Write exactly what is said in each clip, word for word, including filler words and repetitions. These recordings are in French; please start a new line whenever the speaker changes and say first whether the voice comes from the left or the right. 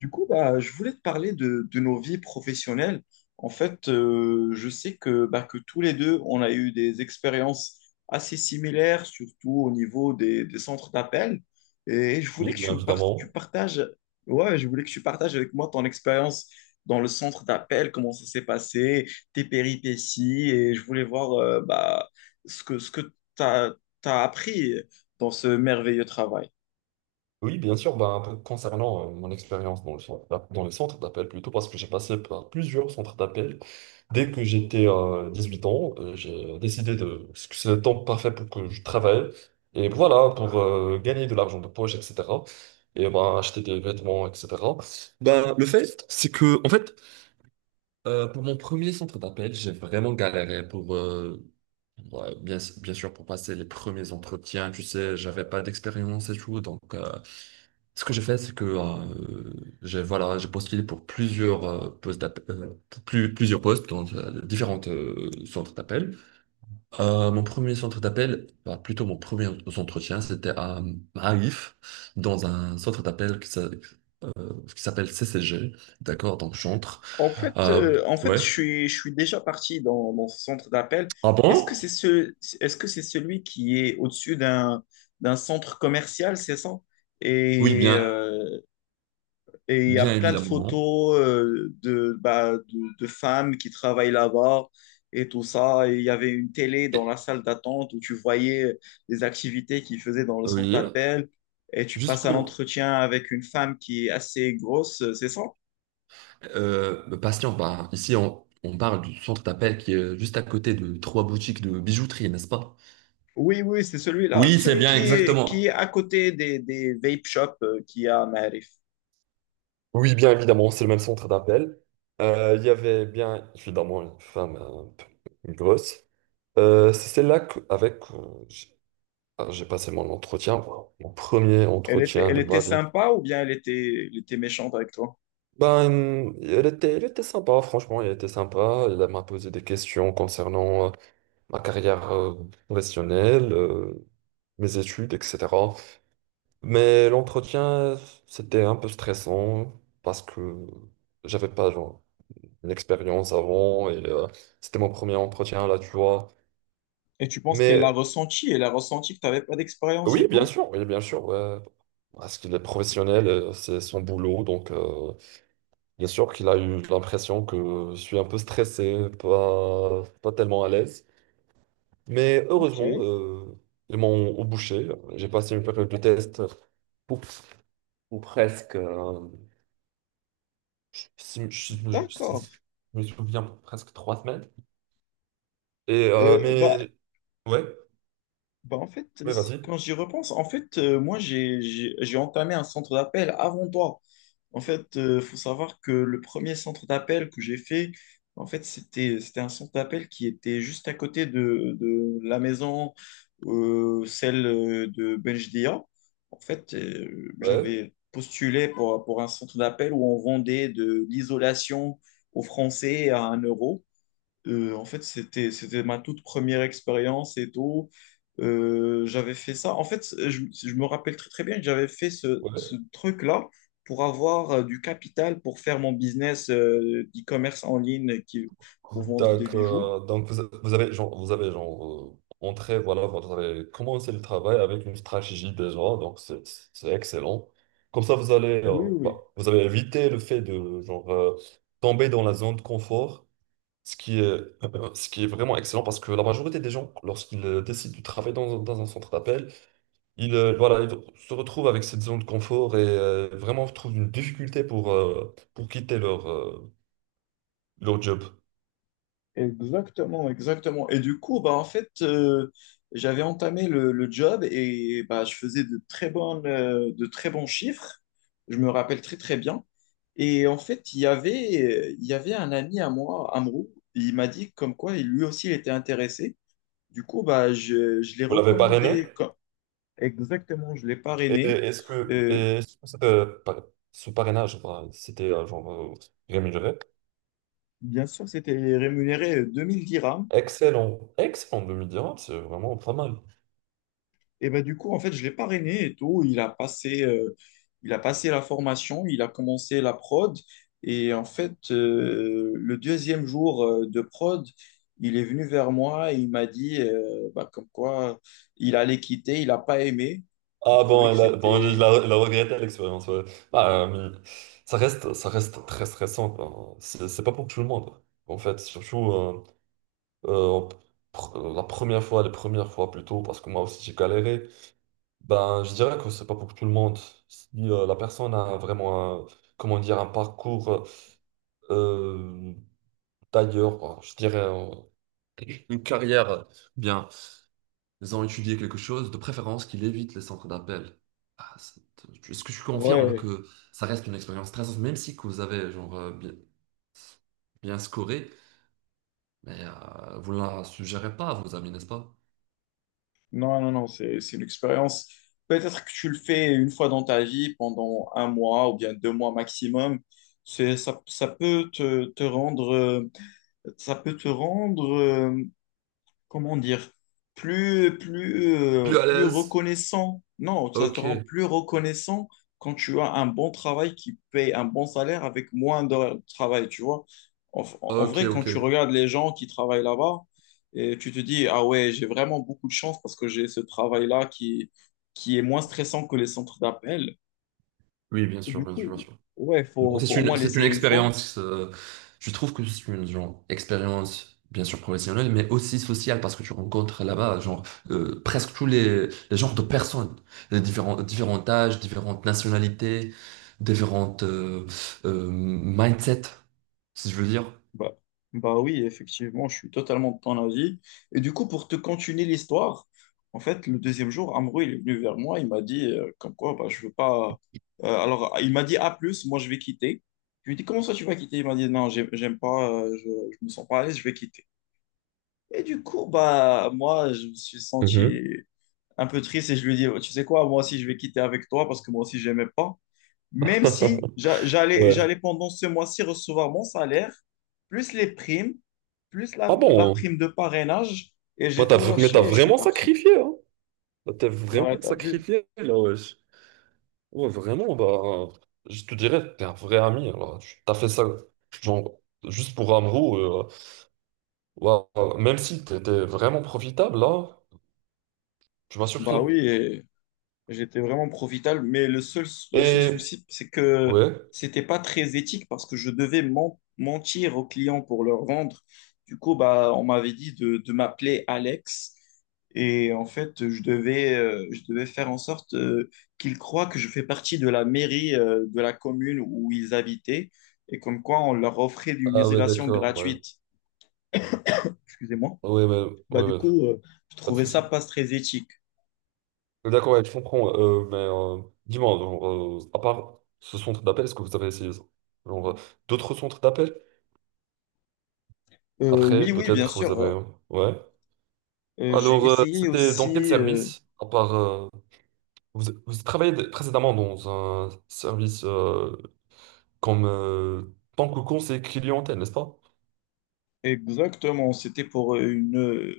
left: Du coup, bah, je voulais te parler de, de nos vies professionnelles. En fait, euh, je sais que, bah, que tous les deux, on a eu des expériences assez similaires, surtout au niveau des, des centres d'appel. Et je voulais
right: Oui,
left: que
right: bien
left: tu me par- tu
right: évidemment.
left: partages, ouais, je voulais que tu partages avec moi ton expérience dans le centre d'appel, comment ça s'est passé, tes péripéties. Et je voulais voir, euh, bah, ce que, ce que tu as appris dans ce merveilleux travail.
right: Oui, bien sûr, ben, p- concernant euh, mon expérience dans le centre d'app- dans les centres d'appel plutôt, parce que j'ai passé par plusieurs centres d'appel. Dès que j'étais euh, huit ans, euh, j'ai décidé de parce que c'est le temps parfait pour que je travaille. Et voilà, pour euh, gagner de l'argent de poche, et cetera. Et ben, acheter des vêtements, et cetera. Ben, le fait, c'est que, en fait, Euh, pour mon premier centre d'appel, j'ai vraiment galéré pour, euh, ouais, bien, bien sûr, pour passer les premiers entretiens. Tu sais, j'avais pas d'expérience et tout. Donc, euh, ce que j'ai fait, c'est que euh, j'ai voilà, j'ai postulé pour plusieurs euh, postes d'appel, euh, plus, plusieurs postes dans euh, différents euh, centres d'appel. Euh, mon premier centre d'appel, bah, plutôt mon premier entretien, c'était à Marif, dans un centre d'appel qui s'a- qui s'appelle C C G, d'accord, dans le centre.
left: En fait,
right: Euh,
left: euh, en fait,
right: ouais.
left: je suis, je suis déjà parti dans, dans ce centre d'appel.
right: Ah
left: Est-ce que c'est
right: bon?
left: ce, est-ce que c'est celui qui est au-dessus d'un, d'un centre commercial, c'est ça?
right: Oui,
left: Et
right: bien,
left: euh, et il y a
right: bien
left: plein de
right: évidemment.
left: photos euh, de, bah, de, de femmes qui travaillent là-bas et tout ça. Et il y avait une télé dans la
right: Et-
left: salle d'attente où tu voyais les activités qu'ils faisaient dans le centre
right: Oui,
left: d'appel. Et tu
right: juste
left: passes un
right: pour
left: entretien avec une femme qui est assez grosse, c'est ça?
right: euh, me patienter, bah, ici on, on parle du centre d'appel qui est juste à côté de trois boutiques de bijouterie, n'est-ce pas?
left: Oui, oui, c'est celui-là.
right: Oui, c'est
left: Celui
right: bien,
left: qui est, qui est
right: exactement.
left: à côté des, des vape shops euh, qu'il y a à Maarif.
right: Oui, bien évidemment, c'est le même centre d'appel. Euh, Il y avait bien évidemment une femme un peu grosse. Euh, c'est celle-là que- avec euh, j'ai ah, j'ai passé mon entretien, mon premier
left: Elle était,
right: entretien
left: elle
right: de
left: était
right: ma vie.
left: sympa ou bien elle était, elle était méchante avec toi?
right: Ben, elle était, elle était sympa, franchement, elle était sympa. Elle m'a posé des questions concernant euh, ma carrière euh, professionnelle, euh, mes études, et cetera. Mais l'entretien, c'était un peu stressant parce que j'avais pas genre, une expérience avant et euh, c'était mon premier entretien là, tu vois.
left: Et tu penses qu'elle l'a
right: Mais
left: ressenti? Elle a ressenti que tu n'avais pas d'expérience et
right: oui, bien
left: tout?
right: sûr, oui, bien sûr, ouais. Parce qu'il est professionnel, euh, c'est son boulot, donc, euh, bien sûr qu'il a eu l'impression que je suis un peu stressé, pas, pas tellement à l'aise. Mais
left: Ok,
right: heureusement, euh, ils m'ont au boucher. J'ai passé une période de test pour, ou presque, euh, je, si- je- je- si-
left: d'accord.
right: je me souviens, presque trois semaines. Et, euh,
left: Euh, bah,
right: mais ouais,
left: Bah, en fait,
right: mais
left: c'est-
right: vas-y.
left: quand j'y repense, en fait, euh, moi, j'ai, j'ai, j'ai entamé un centre d'appel avant toi. En fait, euh, faut savoir que le premier centre d'appel que j'ai fait, en fait, c'était, c'était un centre d'appel qui était juste à côté de, de la maison, euh, celle euh, de Benjdia. En fait, euh,
right: Ouais,
left: j'avais postulé pour, pour un centre d'appel où on vendait de l'isolation aux Français à un euro. Euh, en fait, c'était, c'était ma toute première expérience et tout. Euh, j'avais fait ça. En fait, je, je me rappelle très, très bien que j'avais fait ce, ce
right: ouais.
left: truc-là pour avoir euh, du capital pour faire mon business euh, d'e-commerce en ligne qui, pour vendre des
right: Donc,
left: bijoux.
right: euh, donc vous, a- vous avez genre, vous avez genre euh, entré, voilà, vous avez commencé le travail avec une stratégie déjà, donc c'est c'est excellent. Comme ça, vous allez,
left: Oui,
right: euh, bah,
left: oui.
right: vous avez évité le fait de genre euh, tomber dans la zone de confort, ce qui est, ce qui est vraiment excellent parce que la majorité des gens, lorsqu'ils euh, décident de travailler dans, un- dans un centre d'appel, ils, euh, voilà, ils se retrouvent avec cette zone de confort et euh, vraiment trouvent une difficulté pour, euh, pour quitter leur, euh, leur job.
left: Exactement, exactement. Et du coup, bah, en fait, euh, j'avais entamé le, le job et bah, je faisais de très bonnes, euh, de très bons chiffres. Je me rappelle très, très bien. Et en fait, il y avait, euh, il y avait un ami à moi, Amrou, il m'a dit comme quoi il- lui aussi il était intéressé. Du coup, bah, je, je l'ai
right: Vous l'avez parrainé?
left: recommandé. co- Exactement, je l'ai
right: Et
left: parrainé.
right: est-ce que,
left: Euh,
right: et est-ce que c'était euh, par- ce parrainage, enfin, c'était euh, genre euh, rémunéré?
left: bien sûr, c'était rémunéré euh, deux mille dirhams.
right: Excellent, excellent deux mille dix, c'est vraiment pas mal.
left: Et ben, du coup, en fait, je l'ai parrainé et tout. Il a passé, euh, il a passé la formation, il a commencé la prod. Et en fait, euh, le deuxième jour euh, de prod, il est venu vers moi et il m'a dit euh, bah, comme quoi il allait quitter, il n'a pas aimé. Il
right: Ah
left: trouvait
right: bon,
left: que
right: elle a, bon, il
left: c'était.
right: a, il a regretté l'expérience, ouais. Bah, euh, mais ça reste, ça reste très stressant, quoi. C'est c'est pas pour tout le monde. En fait, surtout euh, euh, pr- euh, la première fois, les premières fois plutôt, parce que moi aussi j'ai galéré. Ben, je dirais que c'est pas pour tout le monde. Si euh, la personne a vraiment, un- comment dire, un parcours, euh, d'ailleurs, je dirais euh, une carrière, euh, bien, ils ont étudié quelque chose, de préférence qu'il évite les centres d'appel. Ah, c'est- Est-ce que je confirme
left: Ouais,
right: que ça reste une expérience stressante, même si que vous avez genre euh, bien, bien scoré, mais euh, vous ne la suggérez pas à vos amis, n'est-ce pas?
left: non, non, non, c'est, c'est une expérience. Peut-être que tu le fais une fois dans ta vie, pendant un mois ou bien deux mois maximum. C'est, ça, ça peut te, te rendre... euh, ça peut te rendre, euh, comment dire, plus, plus, euh,
right: Plus à
left: plus
right: l'aise?
left: reconnaissant. Non, ça te
right: Ok,
left: rend plus reconnaissant quand tu as un bon travail qui paye un bon salaire avec moins d'heures de travail, tu vois. En, en
right: ok,
left: vrai, quand
right: ok.
left: tu regardes les gens qui travaillent là-bas, et tu te dis, ah ouais, j'ai vraiment beaucoup de chance parce que j'ai ce travail-là qui, qui est moins stressant que les centres d'appel.
right: Oui, bien sûr,
left: Du
right: bien sûr, bien
left: coup,
right: sûr.
left: ouais, faut,
right: Donc c'est
left: faut au moins
right: une, c'est une
left: l'essayer une fois.
right: expérience, euh, je trouve que c'est une genre, expérience bien sûr professionnelle, mais aussi sociale parce que tu rencontres là-bas genre euh, presque tous les, les genres de personnes, les différents, différents âges, différentes nationalités, différentes euh, euh, mindsets, si je veux dire.
left: Bah, bah oui, effectivement, je suis totalement de ton avis. Et du coup, pour te continuer l'histoire, en fait, le deuxième jour, Amrou, il est venu vers moi, il m'a dit, euh, comme quoi, bah, je veux pas, euh, alors, il m'a dit, à plus, moi, je vais quitter. Je lui ai dit, comment ça, tu vas quitter? Il m'a dit, non, j'aime j'aime pas, euh, je, je me sens pas à l'aise, je vais quitter. Et du coup, bah, moi, je me suis senti
right: Mhm.
left: un peu triste et je lui ai dit, tu sais quoi, moi aussi, je vais quitter avec toi parce que moi aussi, j'aimais pas. Même si j'a- j'allais,
right: Ouais.
left: j'allais pendant ce mois-ci recevoir mon salaire, plus les primes, plus la,
right: Ah
left: la
right: bon?
left: prime de parrainage, et
right: Moi,
left: j'ai
right: t'as,
left: tout
right: mais
left: lâché
right: t'as
left: et je suis
right: vraiment
left: parti.
right: sacrifié, hein? T'as
left: Ouais,
right: vraiment
left: t'as vu?
right: sacrifié, là, ouais. Ouais, vraiment, bah, je te dirais, t'es un vrai ami, alors, tu t'as fait ça, genre, juste pour Amrou, euh, waouh, même si t'étais vraiment profitable, là, tu m'as
left: Bah oui,
right: surpris.
left: et- J'étais vraiment profitable, mais le seul, le seul
right: Et,
left: souci, c'est que
right: ouais.
left: c'était pas très éthique parce que je devais men- mentir aux clients pour leur vendre. Du coup, bah, on m'avait dit de, de m'appeler Alex. Et en fait, je devais, euh, je devais faire en sorte euh, qu'ils croient que je fais partie de la mairie euh, de la commune où ils habitaient et comme quoi on leur offrait une
right: Ah ouais,
left: isolation
right: d'accord, ouais.
left: gratuite. Excusez-moi.
right: Ouais, ouais,
left: Bah,
right: ouais,
left: du
right: ouais,
left: coup, euh, je
right: pas de
left: trouvais ça
right: souci.
left: pas très éthique.
right: D'accord, ouais, je comprends. euh, mais euh, dis-moi, genre, euh, à part ce centre d'appel, est-ce que vous avez essayé ça genre, euh, d'autres centres d'appel?
left: Euh, oui,
right: Après,
left: oui, bien
right: peut-être vous
left: sûr. Euh,
right: avez Ouais.
left: Euh, j'ai
right: Alors, euh,
left: essayé
right: c'était dans quel
left: aussi, euh,
right: service, à part... euh, vous, vous travaillez d- précédemment dans un service euh, comme euh, tant que conseiller clientèle, n'est-ce pas?
left: exactement, c'était pour euh, une, euh,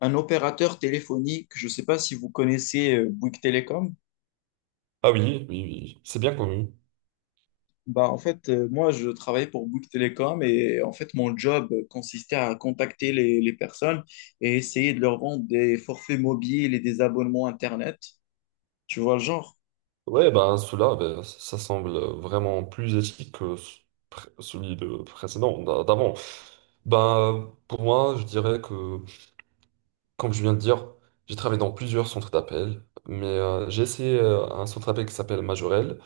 left: un opérateur téléphonique. Je ne sais pas si vous connaissez euh, Bouygues Télécom.
right: Ah oui, oui, oui, c'est bien connu.
left: Bah, en fait, euh, moi, je travaillais pour Bouygues Télécom et en fait, mon job consistait à contacter les, les personnes et essayer de leur vendre des forfaits mobiles et des abonnements Internet. Tu vois le genre?
right: Ouais, ben cela, ben, ça semble vraiment plus éthique que ce- pré- celui de précédent, d'a- d'avant. Ben, pour moi, je dirais que, comme je viens de dire, j'ai travaillé dans plusieurs centres d'appel, mais euh, j'ai essayé euh, un centre d'appel qui s'appelle Majorel,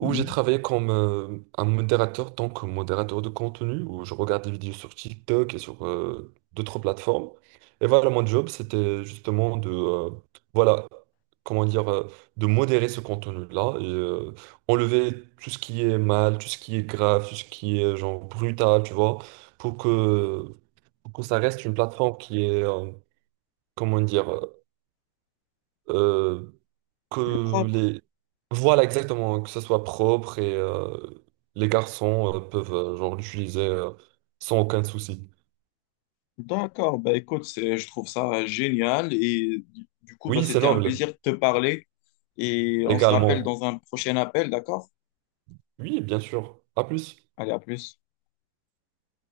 right: où j'ai
left: Mhm.
right: travaillé comme euh, un modérateur, tant que modérateur de contenu, où je regarde des vidéos sur TikTok et sur euh, d'autres plateformes. Et voilà, mon job, c'était justement de, euh, voilà, comment dire, euh, de modérer ce contenu-là et euh, enlever tout ce qui est mal, tout ce qui est grave, tout ce qui est genre brutal, tu vois, pour que, pour que ça reste une plateforme qui est, euh, comment dire, euh, que
left: Propre.
right: les Voilà, exactement, que ça soit propre et euh, les garçons euh, peuvent euh, genre l'utiliser euh, sans aucun souci.
left: D'accord, bah écoute, c'est- je trouve ça génial et du du coup, bah,
right: Oui, c'est
left: c'était un
right: noble,
left: plaisir de te parler et on se rappelle
right: également.
left: dans un prochain appel, d'accord?
right: Oui, bien sûr. À plus.
left: Allez, à plus.